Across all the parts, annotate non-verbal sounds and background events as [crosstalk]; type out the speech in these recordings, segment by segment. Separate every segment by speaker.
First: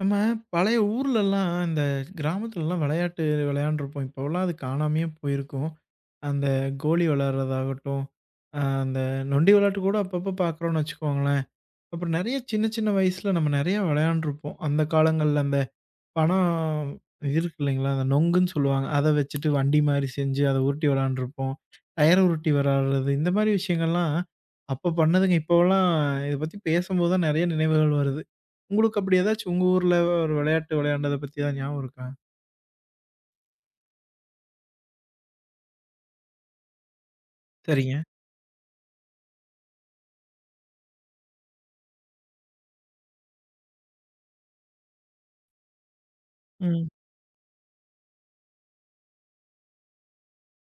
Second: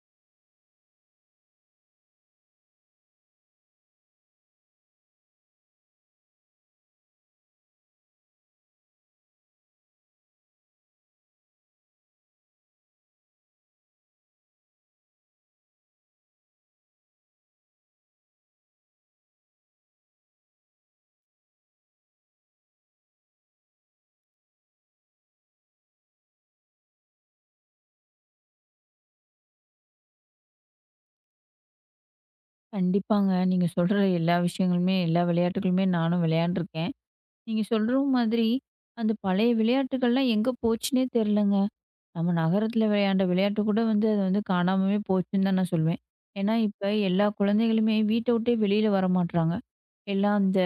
Speaker 1: நம்ம பழைய ஊர்லலாம், இந்த கிராமத்துலலாம் விளையாட்டு விளையாண்டுருப்போம். இப்போலாம் அது காணாமயே போயிருக்கும். அந்த கோலி விளையாடுறதாகட்டும், அந்த நொண்டி விளையாட்டு கூட அப்பப்போ பார்க்குறோம்னு வச்சுக்கோங்களேன். அப்புறம் நெறைய சின்ன சின்ன வயசுல நம்ம நெறைய விளையாண்டுருப்போம். அந்த காலங்கள்ல பணா இருக்கு இல்லைங்களா? அந்த நொங்குன்னு சொல்லுவாங்க. அத வச்சுட்டு வண்டி மாரி செஞ்சு அத உருட்டி விளையாண்டுருப்போம். டயர உருட்டி விளையாடுறது, இந்த மாரி விஷயங்கள்லாம் அப்ப பண்ணதுங்க. இப்போலாம் இத பத்தி பேசும்போது தான் நெறைய நினைவுகள் வருது. உங்களுக்கு அப்படி ஏதாச்சும் உங்க ஊர்ல ஒரு விளையாட்டு விளையாண்டத பத்தி ஏதாவது ஞாபகம் இருக்கா?
Speaker 2: கண்டிப்பாங்க. நீங்க சொல்ற எல்லா விஷயங்களுமே, எல்லா விளையாட்டுகளுமே நானும் விளையாண்டுருக்கேன். நீங்க சொல்ற
Speaker 1: சரிங்க.
Speaker 2: மாதிரி அந்த பழைய விளையாட்டுகள்லாம் எங்க போச்சுன்னே தெரிலங்க. நம்ம நகரத்துல விளையாண்ட விளையாட்டு கூட வந்து அது வந்து காணாமவே போச்சுன்னு தான் நான் சொல்வேன். ஏன்னா,
Speaker 1: ம்.
Speaker 2: இப்ப எல்லா குழந்தைகளுமே வீட்ட விட்டே வெளில வரமாட்றாங்க. எல்லாம் அந்த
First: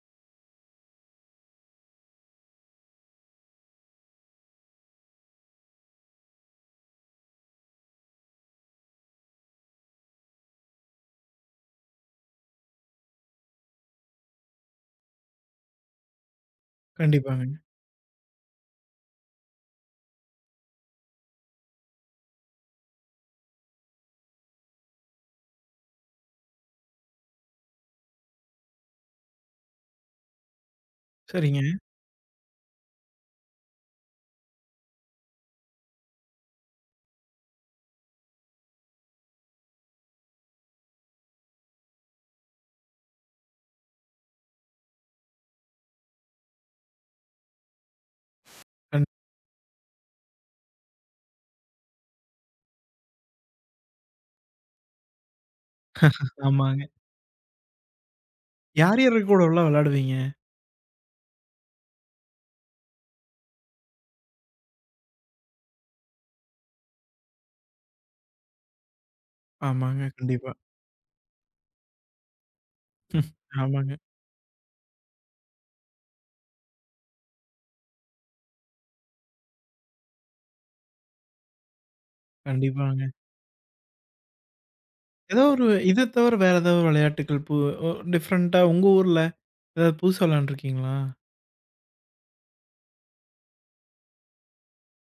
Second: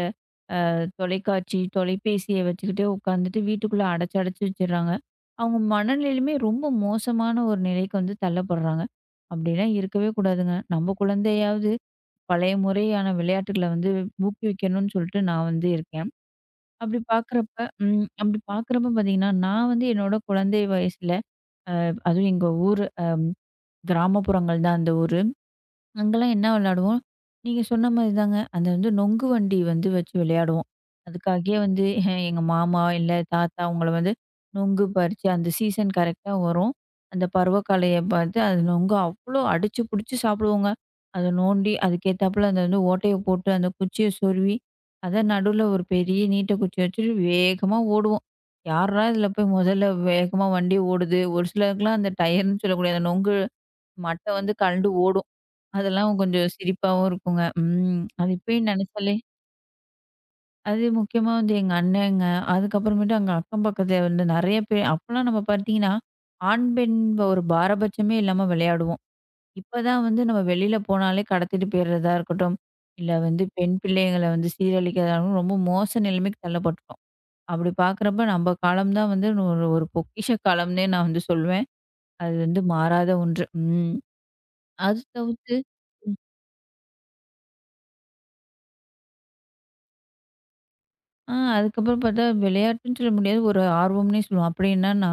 Speaker 2: தொலைக்காட்சி, தொலைபேசிய வச்சுக்கிட்டே உட்காந்துட்டு வீட்டுக்குள்ள அடைச்சு அடைச்சு வச்சுர்றாங்க. அவங்க மனநிலையுமே ரொம்ப மோசமான ஒரு நிலைக்கு வந்து தள்ளப்படுறாங்க. அப்படிலாம் இருக்கவே கூடாதுங்க. நம்ம குழந்தையாவது பழைய முறையான விளையாட்டுகள வந்து ஊக்குவிக்கணும்னு சொல்லிட்டு நான் வந்து இருக்கேன். அப்படி
Speaker 1: கண்டிப்பாங்க.
Speaker 2: பார்க்குறப்ப அப்படி பார்க்குறப்ப பார்த்தீங்கன்னா, நான் வந்து என்னோட குழந்தை வயசுல அதுவும் எங்க ஊர் கிராமப்புறங்கள் தான் அந்த ஊர். அங்கலாம் என்ன விளையாடுவோம், நீங்க சொன்ன மாரி தாங்க. அந்த வந்து நொங்கு வண்டி வந்து வச்சு விளையாடுவோம். அதுக்காகயே
Speaker 1: சரிங்க.
Speaker 2: வந்து [laughs] எங்க மாமா, இல்ல தாத்தா அவங்கள வந்து நொங்கு பறிச்சு அந்த சீசன் கரெக்ட்டா வரும். அந்த பருவக்காலைய பார்த்து அது நொங்கு அவ்ளோ அடிச்சு புடிச்சு சாப்பிடுவோங்க. அத நோண்டி அதுக்கேத்தாப்புல அந்த வந்து ஓட்டைய போட்டு அந்த குச்சிய சொருவி, அத நடுவுல ஒரு பெரிய நீட்ட குச்சிய வச்சுட்டு வேகமா ஓடுவோம். யார்ரா
Speaker 1: கண்
Speaker 2: இதில போய் முதல்ல வேகமா வண்டி ஓடுது? ஒரு சிலருக்குலாம் அந்த டயர்ன்னு சொல்லக்கூடிய அந்த நொங்கு மட்ட வந்து கழண்டு ஓடும். அதெல்லாம் கொஞ்சம்
Speaker 1: ஆமாங்க.
Speaker 2: சிரிப்பாவும் இருக்குங்க. ம். அது இப்பயும்
Speaker 1: யார்
Speaker 2: நெனச்சாலே
Speaker 1: யார் கூடலாம் விளையாடுவீங்க?
Speaker 2: அது முக்கியமா வந்து எங்க அண்ணேங்க. அதுக்கப்புறமேட்டு அங்க அக்கம் பக்கத்துல வந்து நெறைய பேர் அப்பலாம் நம்ம பார்த்தீங்கன்னா, ஆண், பெண் ஒரு பாரபட்சமே இல்லாம விளையாடுவோம். இப்ப தான்
Speaker 1: ஆமாங்க.
Speaker 2: வந்து நம்ம
Speaker 1: கண்டிப்பா.
Speaker 2: வெளியில போனாலே கடத்திட்டு போயிறதா இருக்கட்டும், இல்ல
Speaker 1: ம்.
Speaker 2: வந்து பெண்
Speaker 1: ஆமாங்க.
Speaker 2: பிள்ளைகள வந்து சீரழிக்கிறதா இருக்கட்டும், ரொம்ப மோச நிலைமைக்கு தள்ளப்பட்டுட்டோம். அப்படி பார்க்குறப்ப நம்ம காலம் தான் வந்து ஒரு ஒரு பொக்கிஷ காலம்னே நான் வந்து சொல்வேன். அது வந்து மாறாத
Speaker 1: கண்டிப்பாங்க.
Speaker 2: ஒன்று. ம். அது
Speaker 1: ஏதோ
Speaker 2: தவிர்த்து
Speaker 1: ஒரு இத தவிர வேற ஏதாவது விளையாட்டுக்கள் பு ஒ டிஃபரண்டா உங்க ஊர்ல ஏதாவது புதுசா விளையாண்டுருக்கீங்களா?
Speaker 2: அதுக்கப்புறம் பார்த்தா விளையாட்டுன்னு சொல்ல முடியாது. ஒரு ஆர்வம்னே சொல்லுவோம். அப்படி என்னன்னா,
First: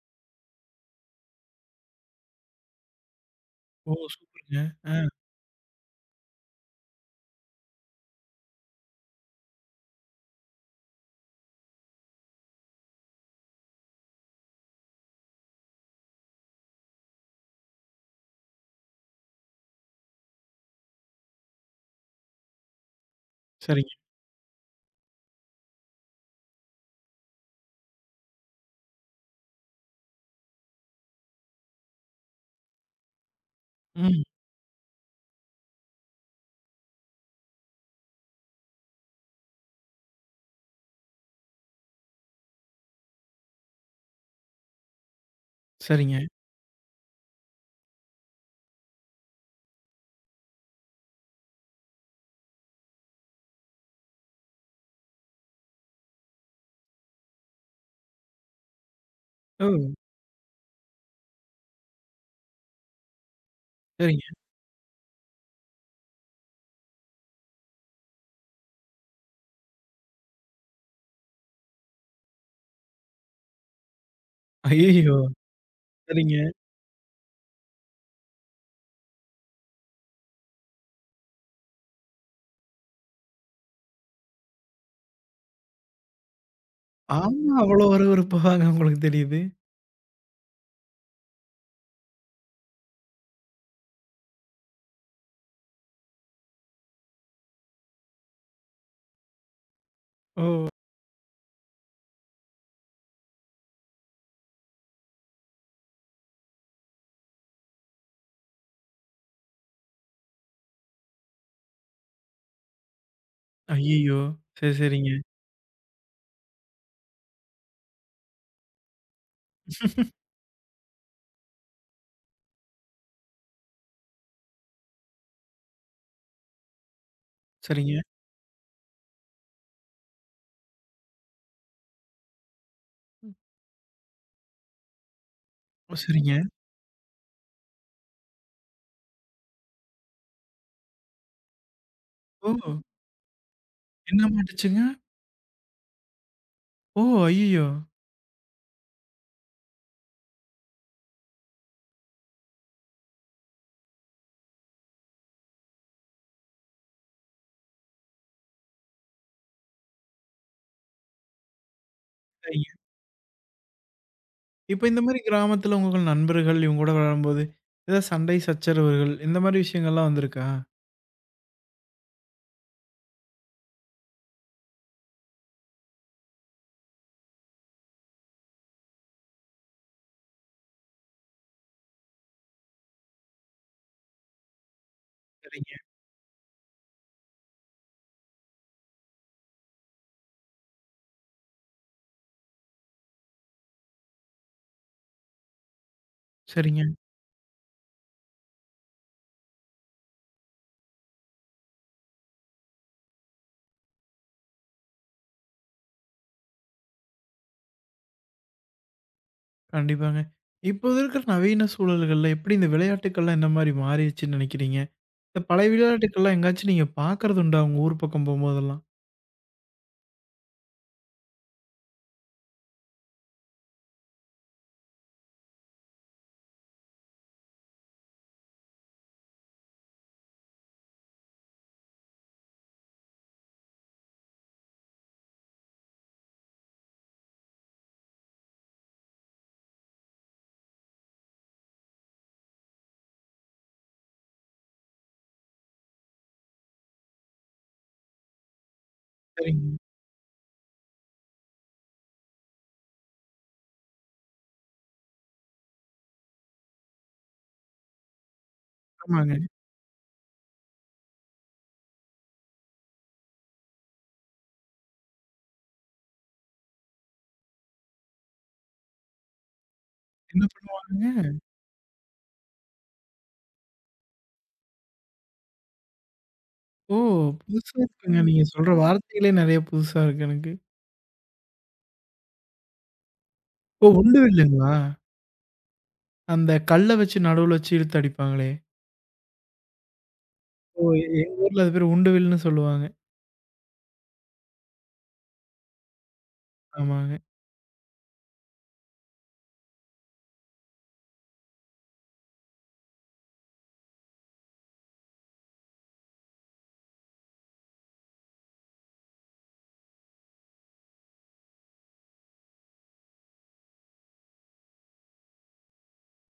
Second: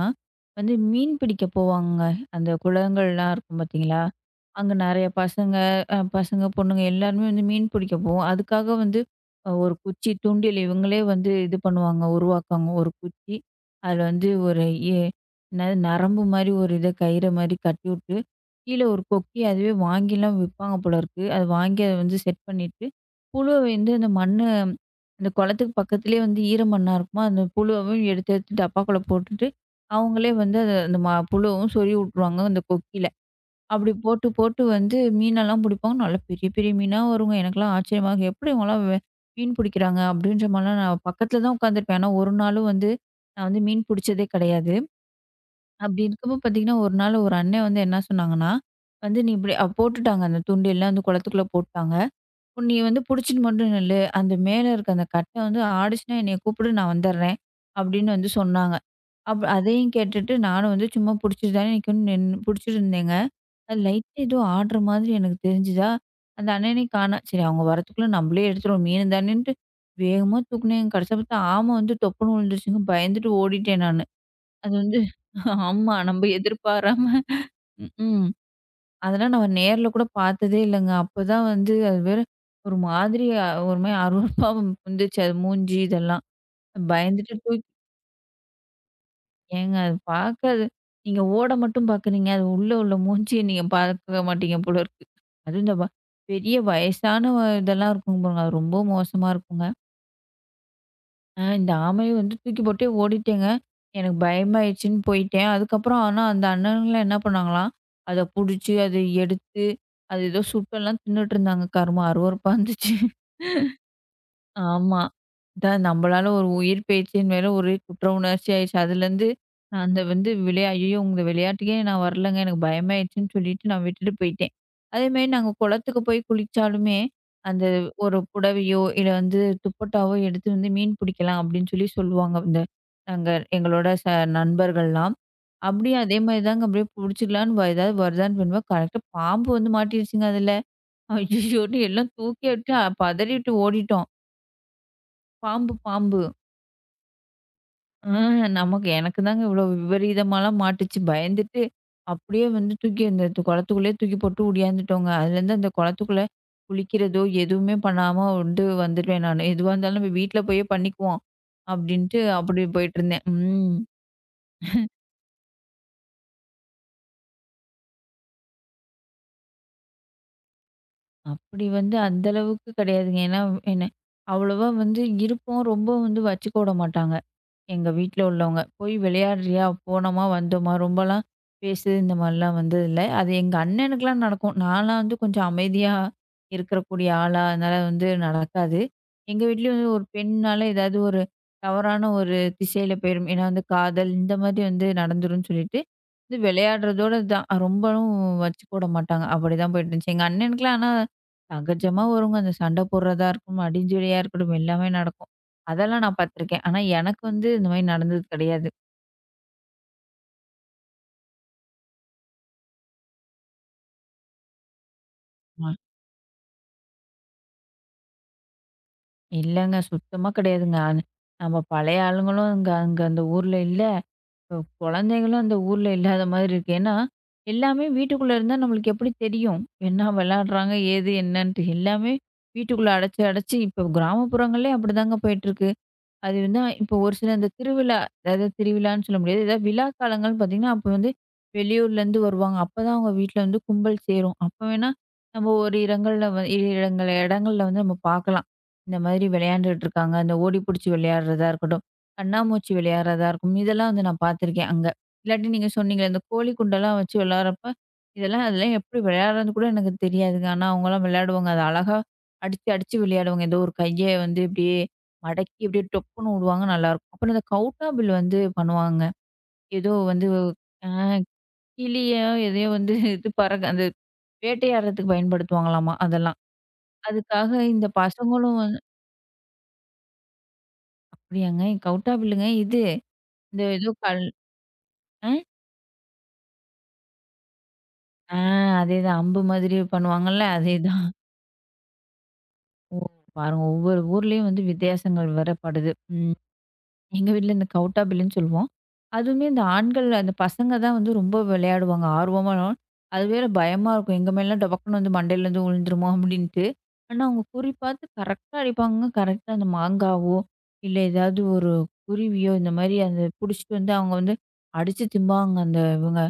Speaker 2: வந்து மீன் பிடிக்க போவாங்கங்க. அந்த குளங்கள்லாம் இருக்கும்
Speaker 1: ஓ!
Speaker 2: பார்த்தீங்களா?
Speaker 1: சூப்பருங்க.
Speaker 2: அங்க
Speaker 1: ஆ,
Speaker 2: நெறைய பசங்க, பொண்ணுங்க எல்லாருமே வந்து மீன் பிடிக்க போவோம். அதுக்காக வந்து ஒரு குச்சி, தூண்டில் இவங்களே வந்து இது பண்ணுவாங்க, உருவாக்குவாங்க. ஒரு குச்சி, அதில வந்து ஒரு எ என்னது நரம்பு மாரி ஒரு இத கயிற மாரி கட்டிவுட்டு, கீழ ஒரு கொக்கி அதுவே வாங்கிலாம் விப்பாங்க போல இருக்கு. அது வாங்கி அத வந்து செட் பண்ணிட்டு, புழு வந்து
Speaker 1: சரிங்க.
Speaker 2: அந்த மண்ணு அந்த குளத்துக்கு பக்கத்துலேயே வந்து ஈரமண்ணா இருக்குமா, அந்த புழுவவும் எடுத்து எடுத்து டப்பாக்குள்ள போட்டுட்டு, அவங்களே வந்து அத அந்த புழுவும் சொருவி விட்டுருவாங்க அந்த கொக்கியில. அப்படி
Speaker 1: ம்.
Speaker 2: போட்டு போட்டு வந்து மீனெல்லாம் பிடிப்பாங்க. நல்லா பெரிய பெரிய மீனா வருங்க. எனக்கெல்லாம் ஆச்சரியமா இருக்கும். எப்படி இவங்கலாம் மீன் பிடிக்கிறாங்க? அப்படின்ற மாரிலாம் நான் பக்கத்துல தான் உட்காந்துருப்பேன். ஆனா, ஒரு நாளும் வந்து நான் வந்து மீன் பிடிச்சதே கிடையாது. அப்படி
Speaker 1: சரிங்க.
Speaker 2: இருக்கப்போ பார்த்தீங்கன்னா, ஒரு நாள் ஒரு அண்ணன் வந்து என்ன சொன்னாங்கன்னா, வந்து நீ இப்படி போட்டுட்டாங்க அந்த தூண்டில்லாம் வந்து குளத்துக்குள்ள போட்டாங்க. நீ வந்து புடிச்சிட்டு மட்டும் நில்லு. அந்த மேல இருக்க அந்த கட்ட வந்து ஆடுச்சுன்னா என்னைய கூப்பிடு நான் வந்துடுறேன்." அப்படின்னு வந்து சொன்னாங்க.
Speaker 1: ஓ!
Speaker 2: அதையும் கேட்டுட்டு நானும் வந்து சும்மா புடிச்சிட்டு தானே நிக்கணும் நின்னு புடிச்சிட்டு இருந்தேங்க. அது லைட்டா
Speaker 1: சரிங்க.
Speaker 2: ஏதோ ஆடுற மாதிரி எனக்கு தெரிஞ்சுதா, அந்த அண்ணனையும் காணோம். சரி அவங்க வரத்துக்குள்ள நம்மளே எடுத்துருவோம் மீன் தானேன்ட்டு வேகமா தூக்குனேங்க. கடைசியா பார்த்தா ஆம வந்து தொப்புன்னு விழுந்துருச்சுங்க. பயந்துட்டு ஓடிட்டேன் நானு. அது வந்து
Speaker 1: ஐய்யயோ!
Speaker 2: ஆமா. நம்ம
Speaker 1: சரிங்க.
Speaker 2: எதிர்பாராம ம்ஹ்ம். அதெல்லாம் நான் நேர்ல கூட பார்த்ததே இல்லங்க. அப்பதான் வந்து அது வேற ஒரு மாதிரி ஒரு மாரி அருவருப்பா வந்துச்சு. அது மூஞ்சி இதெல்லாம். பயந்துட்டு
Speaker 1: ஆமா,
Speaker 2: தூக்கி
Speaker 1: அவ்வளோ அருவருப்பாவாங்க உங்களுக்கு தெரியுது.
Speaker 2: ஏங்க அது பார்க்க அது நீங்க ஓட மட்டும் பார்க்குறீங்க. அது உள்ள உள்ள மூஞ்சிய நீங்க பார்க்க மாட்டீங்க போல இருக்கு. அதுவும் இந்த வ பெரிய வயசான இதெல்லாம் இருக்குங்க பாருங்க. அது ரொம்ப மோசமா இருக்குங்க.
Speaker 1: ஓ!
Speaker 2: இந்த ஆமைய வந்து தூக்கி போட்டே ஓடிட்டேங்க. எனக்கு பயமாயிடுச்சுன்னு போயிட்டேன். அதுக்கப்புறம் ஆனா அந்த அண்ணனுங்கலாம் என்ன பண்ணாங்களாம், அத புடிச்சு, அத எடுத்து, அது ஏதோ சுட்டெல்லாம் தின்னுட்டு இருந்தாங்க. கருமம் அருவருப்பா இருந்துச்சு.
Speaker 1: ஐய்யயோ! சரி,
Speaker 2: ஆமா.
Speaker 1: சரிங்க.
Speaker 2: அதான் நம்மளால ஒரு உயிர் பேச்சின் மேல ஒரே குற்ற உணர்ச்சி ஆயிடுச்சு. அதுலேருந்து நான் அந்த வந்து ஐயய்யோ! இந்த விளையாட்டுக்கே நான் வரலங்க. எனக்கு பயமாயிடுச்சுன்னு சொல்லிட்டு நான் விட்டுட்டு போயிட்டேன். அதேமாரி நாங்க குளத்துக்கு போய் குளிச்சாலுமே, அந்த
Speaker 1: சரிங்க.
Speaker 2: ஒரு புடவையோ, இல்ல வந்து துப்பட்டாவோ எடுத்து வந்து மீன் பிடிக்கலாம் அப்படின்னு சொல்லி சொல்லுவாங்க. இந்த நாங்க எங்களோட நண்பர்கள்லாம்.
Speaker 1: ஓ!
Speaker 2: அப்படியே
Speaker 1: சரிங்க.
Speaker 2: அதேமாரி தாங்க அப்படியே புடிச்சிக்கலான்னு ஏதாவது வருதான்னு பண்ணுவேன். கரெக்ட்டா பாம்பு வந்து மாட்டிருச்சுங்க அதுல. ஐயய்யோன்னு எல்லாம் தூக்கி
Speaker 1: ஓ!
Speaker 2: விட்டு பதறிட்டு ஓடிட்டோம்.
Speaker 1: என்ன மாட்டுச்சுங்க?
Speaker 2: பாம்பு, பாம்பு.
Speaker 1: ஓ! ஐய்யயோ!
Speaker 2: ஆ நமக்கு எனக்கு தாங்க இவ்ளோ விபரீதமாலாம் மாட்டுச்சு. பயந்துட்டு, அப்படியே வந்து தூக்கி அந்த குளத்துக்குள்ளேயே தூக்கி போட்டு ஒடியாந்துட்டோங்க. அதுலேருந்து அந்த குளத்துக்குள்ள குளிக்கிறதோ, எதுவுமே பண்ணாம வந்து வந்துருவேன் நானு. எதுவா இருந்தாலும் நம்ம வீட்ல போயே பண்ணிக்குவோம். அப்படின்ட்டு அப்படி
Speaker 1: சரிங்க.
Speaker 2: போயிட்டுருந்தேன். ம்.
Speaker 1: இப்ப இந்த மாரி கிராமத்துல உங்க நண்பர்கள் இவங்க கூட விளையாடும்போது, ஏதாவது சண்டை சச்சரவுகள் இந்த மாரி விஷயங்கள்லாம் வந்திருக்கா?
Speaker 2: அப்படி வந்து அந்த அளவுக்கு கிடையாதுங்க. ஏன்னா, என்ன அவ்வளவா வந்து இருப்போம். ரொம்ப வந்து வச்சுக்க விட மாட்டாங்க. எங்க வீட்ல உள்ளவங்க. "போய் விளையாடுறியா? போனோமா, வந்தோமா?" ரொம்பலாம் பேசு இந்த மாரிலாம் வந்தது இல்ல. அது எங்க அண்ணனுக்குலாம் நடக்கும். நான்லாம் வந்து கொஞ்சம்
Speaker 1: சரிங்க.
Speaker 2: அமைதியா இருக்கக்கூடிய ஆளா, அதனால வந்து நடக்காது. எங்க வீட்லயும் வந்து ஒரு பெண்ணால ஏதாவது ஒரு தவறான ஒரு திசையில போயிரும். ஏன்னா வந்து காதல் இந்த மாதிரி வந்து நடந்துரும்னு சொல்லிட்டு, இது
Speaker 1: சரிங்க.
Speaker 2: விளையாடுறதோட தான். ரொம்பவும் வச்சுக்கூட மாட்டாங்க. அப்படிதான் போயிட்டுருந்துச்சு. எங்க அண்ணனுக்குலாம் ஆனா சகஜமா வருங்க. அந்த சண்டை போடுறதா இருக்கட்டும், அடிஞ்சொலியா இருக்கட்டும் எல்லாமே நடக்கும். அதெல்லாம் நான் பார்த்துருக்கேன். ஆனா எனக்கு வந்து இந்த மாரி நடந்தது கிடையாது.
Speaker 1: கண்டிப்பாங்க. இப்ப இருக்கிற நவீன சூழல்கள்ல எப்படி இந்த விளையாட்டுக்கள்லாம் என்ன மாரி மாறிடுச்சுன்னு நெனைக்கிறீங்க? இந்த பழைய
Speaker 2: அ
Speaker 1: விளையாட்டுக்கள்லாம் எங்கேயாச்சும் நீங்க பார்க்கறது உண்டா? உங்க ஊர் பக்கம் போம்போதெல்லாம்?
Speaker 2: இல்லங்க. சுத்தமா கிடையாதுங்க. நம்ம பழைய ஆளுங்களும் அங்க அங்க அந்த ஊர்ல இல்ல. இப்ப குழந்தைகளும் அந்த ஊர்ல இல்லாத மாதிரி இருக்கு. ஏன்னா, எல்லாமே வீட்டுக்குள்ள இருந்தா நம்மளுக்கு எப்படி தெரியும்? என்ன விளையாடுறாங்க? ஏது என்னன்ட்டு? எல்லாமே வீட்டுக்குள்ள அடைச்சு அடைச்சு இப்ப கிராமப்புறங்களே அப்படிதாங்க போயிட்டுருக்கு. அது வந்து இப்போ ஒரு சில அந்த திருவிழா, அதாவது திருவிழான்னு சொல்ல முடியாது. ஏதாவது விழா காலங்கள்னு பார்த்தீங்கன்னா, அப்போ வந்து வெளியூர்லேருந்து வருவாங்க. அப்பதான் அவங்க வீட்ல வந்து கும்பல் சேரும். அப்ப வேணா நம்ம ஒரு இடங்கள்ல இரு இடங்கள்ல வந்து நம்ம பார்க்கலாம். இந்த மாதிரி
Speaker 1: சரிங்க.
Speaker 2: விளையாண்டுட்டு இருக்காங்க. அந்த ஓடி புடிச்சு விளையாடுறதா இருக்கட்டும், கண்ணாமூச்சி விளையாடுறதா இருக்கும். இதெல்லாம் வந்து நான் பார்த்துருக்கேன் அங்க. இல்லாட்டி நீங்க சொன்னீங்களே, இந்த கோழி குண்டெல்லாம் வச்சு விளையாடுறப்ப, இதெல்லாம் அதெல்லாம் எப்படி
Speaker 1: ஆமாங்க.
Speaker 2: விளையாடுறதுன்னு கூட எனக்கு தெரியாதுங்க. ஆனா அவங்கலாம் விளையாடுவாங்க. அது அழகா அடிச்சு அடிச்சு விளையாடுவாங்க. ஏதோ ஒரு கைய வந்து இப்படியே மடக்கி அப்படியே டொப்புன்னு விடுவாங்க நல்லாயிருக்கும். அப்புறம் இந்த கவுட்டா பில் வந்து பண்ணுவாங்க. ஏதோ வந்து
Speaker 1: என்ன
Speaker 2: அ
Speaker 1: பண்ணுவாங்கங்க?
Speaker 2: கிளியோ எதையோ வந்து [laughs] இது பறக்க அந்த வேட்டையாடுறதுக்கு பயன்படுத்துவாங்களாமா அதெல்லாம்.
Speaker 1: ஓ!
Speaker 2: அதுக்காக
Speaker 1: புதுசா
Speaker 2: இந்த
Speaker 1: இருக்குங்க. நீங்க
Speaker 2: பசங்களும்
Speaker 1: சொல்ற
Speaker 2: வந்து
Speaker 1: வார்த்தைகளே நெறைய புதுசா இருக்கு எனக்கு.
Speaker 2: அப்படியாங்க? கவுட்டா பில்லுங்க இது. இந்த
Speaker 1: ஓ!
Speaker 2: ஏதோ
Speaker 1: உண்டு
Speaker 2: கல்
Speaker 1: வில்லுங்களா?
Speaker 2: அ
Speaker 1: அந்த கல்ல வச்சு நடுவுல வச்சு இழுத்து
Speaker 2: ஆ
Speaker 1: அடிப்பாங்களே!
Speaker 2: அதேதான் அம்பு மாதிரி பண்ணுவாங்கல்ல
Speaker 1: ஓ!
Speaker 2: அதேதான்.
Speaker 1: எங்க ஊர்ல அது பேரு உண்டு வில்லுன்னு சொல்லுவாங்க.
Speaker 2: ஓ! பாருங்க ஒவ்வொரு ஊர்லயும் வந்து வித்தியாசங்கள் வேற படுது. ம்.
Speaker 1: ஆமாங்க.
Speaker 2: எங்க வீட்ல இந்த கவுட்டா பில்லுன்னு சொல்லுவோம். அதுவுமே இந்த ஆண்கள் அந்த பசங்க தான் வந்து ரொம்ப விளையாடுவாங்க. ஆர்வமா அது வேற பயமா இருக்கும். எங்க மேலலாம் டபக்குன்னு வந்து மண்டையிலேருந்து விழுந்துருமோ அப்படின்ட்டு. ஆனா அவங்க குறி பார்த்து கரெக்ட்டா அடிப்பாங்க. கரெக்ட்டா அந்த மாங்காவோ, இல்ல ஏதாவது ஒரு குருவியோ இந்த மாரி அந்த புடிச்சிட்டு வந்து அவங்க வந்து அடிச்சு திம்பாங்க. அந்த இவங்க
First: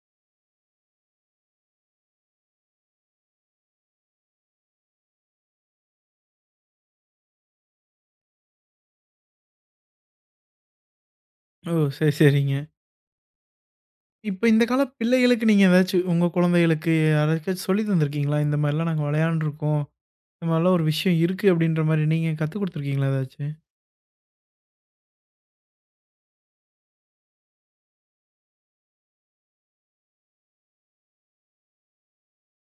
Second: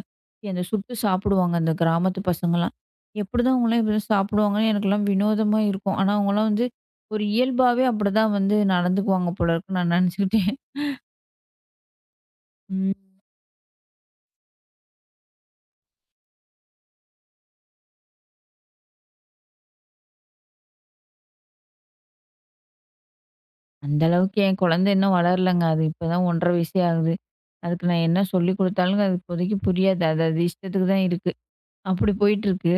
Speaker 2: அந்த சுட்டு சாப்பிடுவாங்க அந்த கிராமத்து பசங்கலாம். எப்படிதான் அவங்கலாம் இப்படிலாம் சாப்பிடுவாங்கன்னு எனக்கெல்லாம் வினோதமா இருக்கும். ஆனா அவங்கலாம் வந்து ஒரு இயல்பாவே அப்படிதான் வந்து நடந்துக்குவாங்க போல இருக்குன்னு நான் நினச்சுக்கிட்டேன்.
Speaker 1: ஓ! சரி, சரிங்க.
Speaker 2: ம்.
Speaker 1: இப்ப இந்த கால பிள்ளைகளுக்கு நீங்க ஏதாச்சும் உங்க குழந்தைகளுக்கு யாருக்காச்சும் சொல்லி தந்திருக்கீங்களா? இந்த மாரிலாம் நாங்க விளையாண்டுருக்கோம். இந்த மாரிலாம் ஒரு விஷயம் இருக்கு அப்டின்ற மாரி நீங்க கத்துக் குடுத்துருக்கீங்களா ஏதாச்சு?
Speaker 2: அந்த அளவுக்கு என் குழந்தை இன்னும் வளரலங்க. அது இப்பதான் 1 1/2 வயசே ஆகுது. அதுக்கு நான் என்ன சொல்லிக் குடுத்தாலும் அது இப்போதைக்கு புரியாது. அது அது இஷ்டத்துக்கு தான் இருக்கு. அப்படி போயிட்டுருக்கு.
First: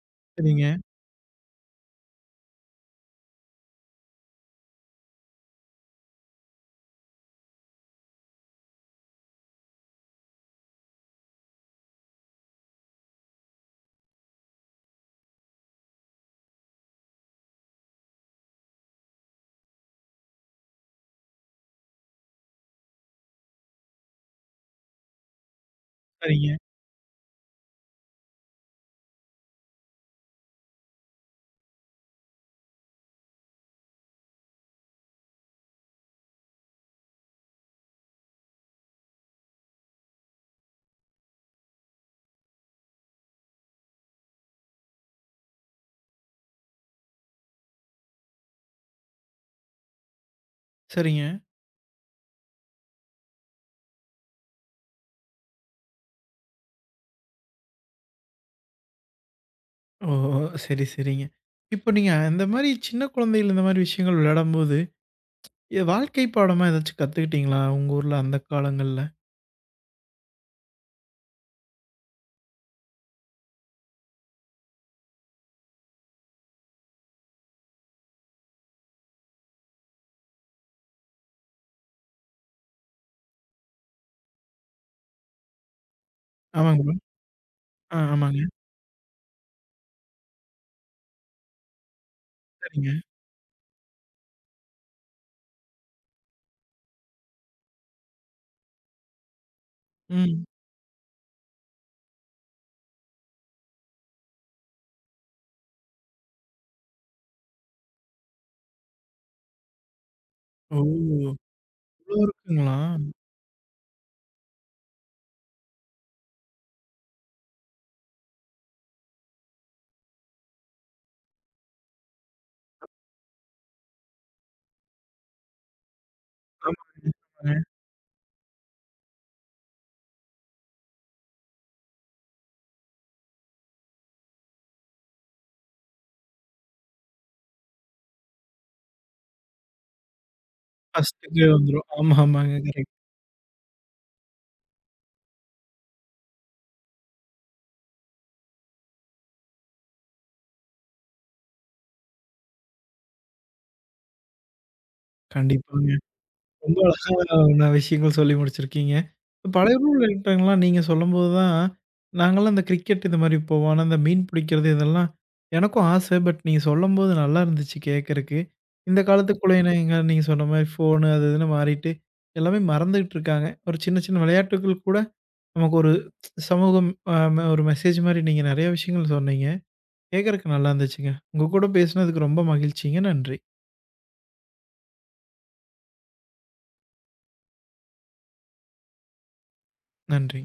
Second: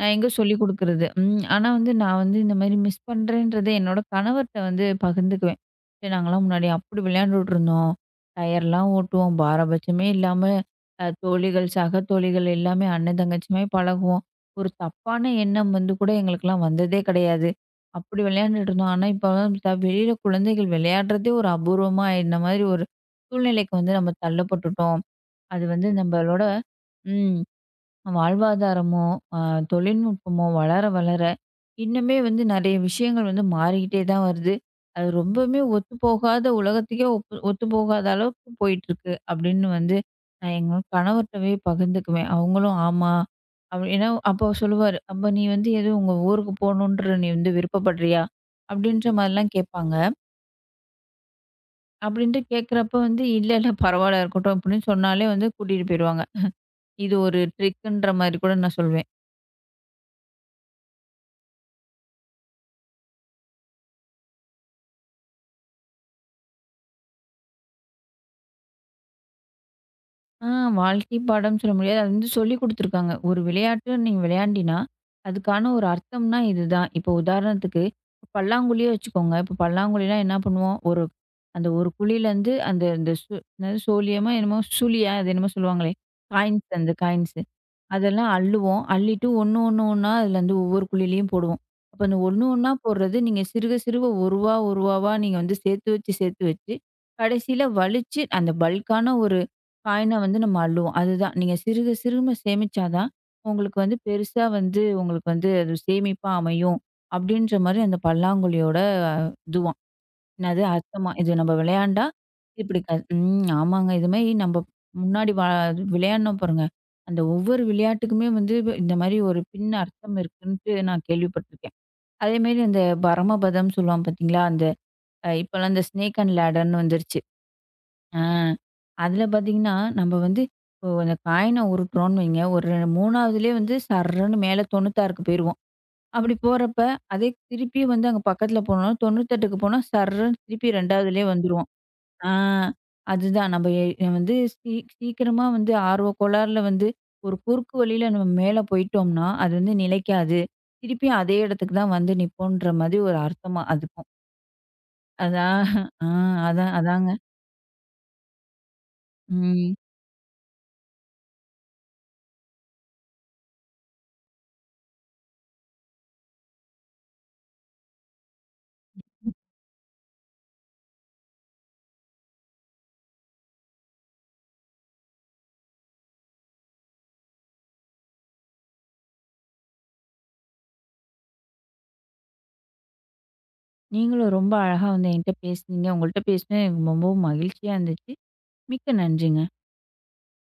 Speaker 2: நான் எங்க சொல்லிக்
Speaker 1: சரிங்க,
Speaker 2: குடுக்குறது? ம். ஆனா வந்து நான் வந்து இந்த மாரி மிஸ் பண்றேன்றத என்னோட கணவர்ட்ட வந்து பகிர்ந்துக்குவேன். "சே நாங்கலாம் முன்னாடி அப்படி விளையாண்டுட்டுருந்தோம். டயர்லாம் ஓட்டுவோம். பாரபட்சமே இல்லாம தோழிகள், சக தோழிகள் எல்லாமே அண்ணன் தங்கச்சிமாரி பழகுவோம். ஒரு தப்பான எண்ணம் வந்து கூட எங்களுக்கெல்லாம் வந்ததே கிடையாது. அப்படி விளையாண்டுட்டுருந்தோம். ஆனா இப்பலாம் வெளியில குழந்தைகள் விளையாடுறதே ஒரு அபூர்வமா ஆயிடுன மாதிரி ஒரு சூழ்நிலைக்கு வந்து நம்ம தள்ளப்பட்டுட்டோம். அது வந்து நம்பளோட"
Speaker 1: சரிங்க,
Speaker 2: ம். வாழ்வாதாரமோ, அ தொழில்நுட்பமோ வளர வளர, இன்னுமே வந்து நெறைய விஷயங்கள் வந்து மாறிக்கிட்டே தான் வருது. அது ரொம்பவுமே ஒத்துப்போகாத உலகத்துக்கே ஒத்துப்போகாத அளவுக்கு போயிட்டுருக்கு அப்படின்னு வந்து நான் எங்க கணவர்ட்டவே பகிர்ந்துக்குவேன். அவங்களும் ஆமா. அப்படி ஏன்னா அப்போ சொல்லுவாரு, "அப்ப நீ வந்து எதுவும் உங்க ஊருக்கு போகணுன்ற நீ வந்து விருப்பப்படுறியா?" அப்படின்ற மாதிரிலாம் கேட்பாங்க.
Speaker 1: சரிங்க.
Speaker 2: அப்படின்ட்டு கேட்குறப்ப வந்து, "இல்ல, இல்ல பரவால்ல இருக்கட்டும்" அப்படின்னு சொன்னாலே வந்து கூட்டிட்டு போயிருவாங்க. இது ஒரு ட்ரிக்குன்ற மாரி கூட நான் சொல்வேன்.
Speaker 1: ஓ! சரி, சரிங்க. இப்போ நீங்க அந்த மாரி சின்ன குழந்தைகள் இந்த மாரி விஷயங்கள் விளையாடும்போது, வாழ்க்கை பாடமா ஏதாச்சும் கத்துக்கிட்டீங்களா? உங்க ஊர்ல அந்த காலங்கள்ல?
Speaker 2: ஆ வாழ்க்கை பாடம்னு சொல்ல முடியாது. அது வந்து சொல்லிக் குடுத்துருக்காங்க. ஒரு விளையாட்டு நீ விளையாண்டீன்னா, அதுக்கான ஒரு அர்த்தம்னா இதுதான். இப்போ உதாரணத்துக்கு பல்லாங்குழியே வச்சுக்கோங்க. இப்போ பல்லாங்குழினா என்ன பண்ணுவோம்? ஒரு அந்த ஒரு குழியிலேருந்து அந்த அந்த சு என்னது சோழியமோ என்னமோ சுழியா? அது என்னமோ சொல்லுவாங்களே! காயின்ஸ் அந்த
Speaker 1: ஆமாங்களா?
Speaker 2: காயின்ஸு.
Speaker 1: ஆ,
Speaker 2: அதெல்லாம்
Speaker 1: ஆமாங்க.
Speaker 2: அள்ளுவோம். அள்ளிட்டு ஒண்ணு ஒண்ணு ஒண்ணா அதுலருந்து ஒவ்வொரு குழியிலயும் போடுவோம். அப்ப அந்த ஒண்ணு ஒண்ணா
Speaker 1: சரிங்க.
Speaker 2: போடுறது நீங்க சிறுக சிறுக ரூ. 1 ரூ. 1வா நீங்க வந்து சேர்த்து வச்சு, சேர்த்து வச்சு கடைசியில வலிச்சு அந்த பல்க்கான ஒரு காயின வந்து
Speaker 1: ம்.
Speaker 2: நம்ம அள்ளுவோம். அதுதான். நீங்க சிறுக சிறும சேமிச்சா தான், உங்களுக்கு வந்து பெருசா வந்து உங்களுக்கு வந்து அது சேமிப்பா அமையும். அப்படின்ற மாரி அந்த பல்லாங்குழியோட இதுவாம். என்னது
Speaker 1: ஓ!
Speaker 2: அர்த்தமா? இது நம்ம விளையாண்டா,
Speaker 1: இவ்ளோ இருக்குங்களா?
Speaker 2: இப்படி க ம் ஆமாங்க. இது மாரி நம்ம முன்னாடி விளையாடினோம் பாருங்க. அந்த ஒவ்வொரு விளையாட்டுக்குமே வந்து இந்த மாரி ஒரு பின் அர்த்தம் இருக்குன்ட்டு நான் கேள்விப்பட்டுருக்கேன். அதேமாரி அந்த பரமபதம் சொல்லுவாங்க பார்த்தீங்களா? அந்த இப்போலாம் இந்த ஸ்னேக் அண்ட் லேடர்ன்னு
Speaker 1: ஆமாங்க,
Speaker 2: வந்துருச்சு.
Speaker 1: ஆமாங்க.
Speaker 2: ஆ அதில பார்த்தீங்கன்னா, நம்ம வந்து இப்போ அந்த காயின உருட்டுறோம்ன்னு வைங்க, ஒரு 3வதுலேயே வந்து சர்ருன்னு மேல 96க்கு போயிருவோம். அப்படி போறப்ப, அதே திருப்பி வந்து அங்க பக்கத்தில போனோம்னா 98க்கு போனா சர்ருன்னு திருப்பி 2வதுலேயே
Speaker 1: ஃபர்ஸ்ட்டுக்கே
Speaker 2: வந்துருவோம்.
Speaker 1: வந்துரும். ஆமா,
Speaker 2: ஆ
Speaker 1: ஆமாங்க. கரெக்ட்.
Speaker 2: அதுதான். நம்ம வந்து சீ சீக்கிரமா வந்து ஆர்வ கோளாறுல வந்து ஒரு குறுக்கு வழியில நம்ம மேல போயிட்டோம்னா, அது வந்து நிலைக்காது. திருப்பியும் அதே இடத்துக்கு தான் வந்து நிப்போன்ற மாதிரி ஒரு அர்த்தமா அதுக்கும். அதான்
Speaker 1: கண்டிப்பாங்க.
Speaker 2: ஆ அதான்
Speaker 1: ரொம்ப
Speaker 2: அதாங்க.
Speaker 1: அழகான விஷயங்கள் சொல்லி முடிச்சிருக்கீங்க.
Speaker 2: ம்.
Speaker 1: பழைய ரூல் ஐட்டங்கள்லாம் நீங்க சொல்லும்போது தான், நாங்கலாம் இந்த கிரிக்கெட் இது மாரி போவோம். ஆனா, இந்த மீன் பிடிக்கிறது இதெல்லாம் எனக்கும் ஆசை. பட் நீங்க சொல்லும்போது நல்லா இருந்துச்சு கேட்கறக்கு. இந்த காலத்து குழந்தைங்க நீங்க சொன்ன மாரி ஃபோனு அது இதுன்னு மாறிட்டு, எல்லாமே மறந்துகிட்டு இருக்காங்க. ஒரு சின்ன சின்ன விளையாட்டுகள் கூட நமக்கு ஒரு சமூகம் அ ஒரு மெசேஜ் மாரி நீங்க நெறைய விஷயங்கள் சொன்னீங்க. கேட்கறக்கு நல்லா இருந்துச்சுங்க. உங்க கூட பேசினதுக்கு ரொம்ப மகிழ்ச்சிங்க. நன்றி.
Speaker 2: நீங்களும் ரொம்ப அழகா வந்து என்கிட்ட பேசுனீங்க. உங்கள்ட்ட பேசினது எனக்கு ரொம்பவும் மகிழ்ச்சியா இருந்துச்சு. மிக்க நன்றிங்க.
Speaker 1: நன்றிங்க.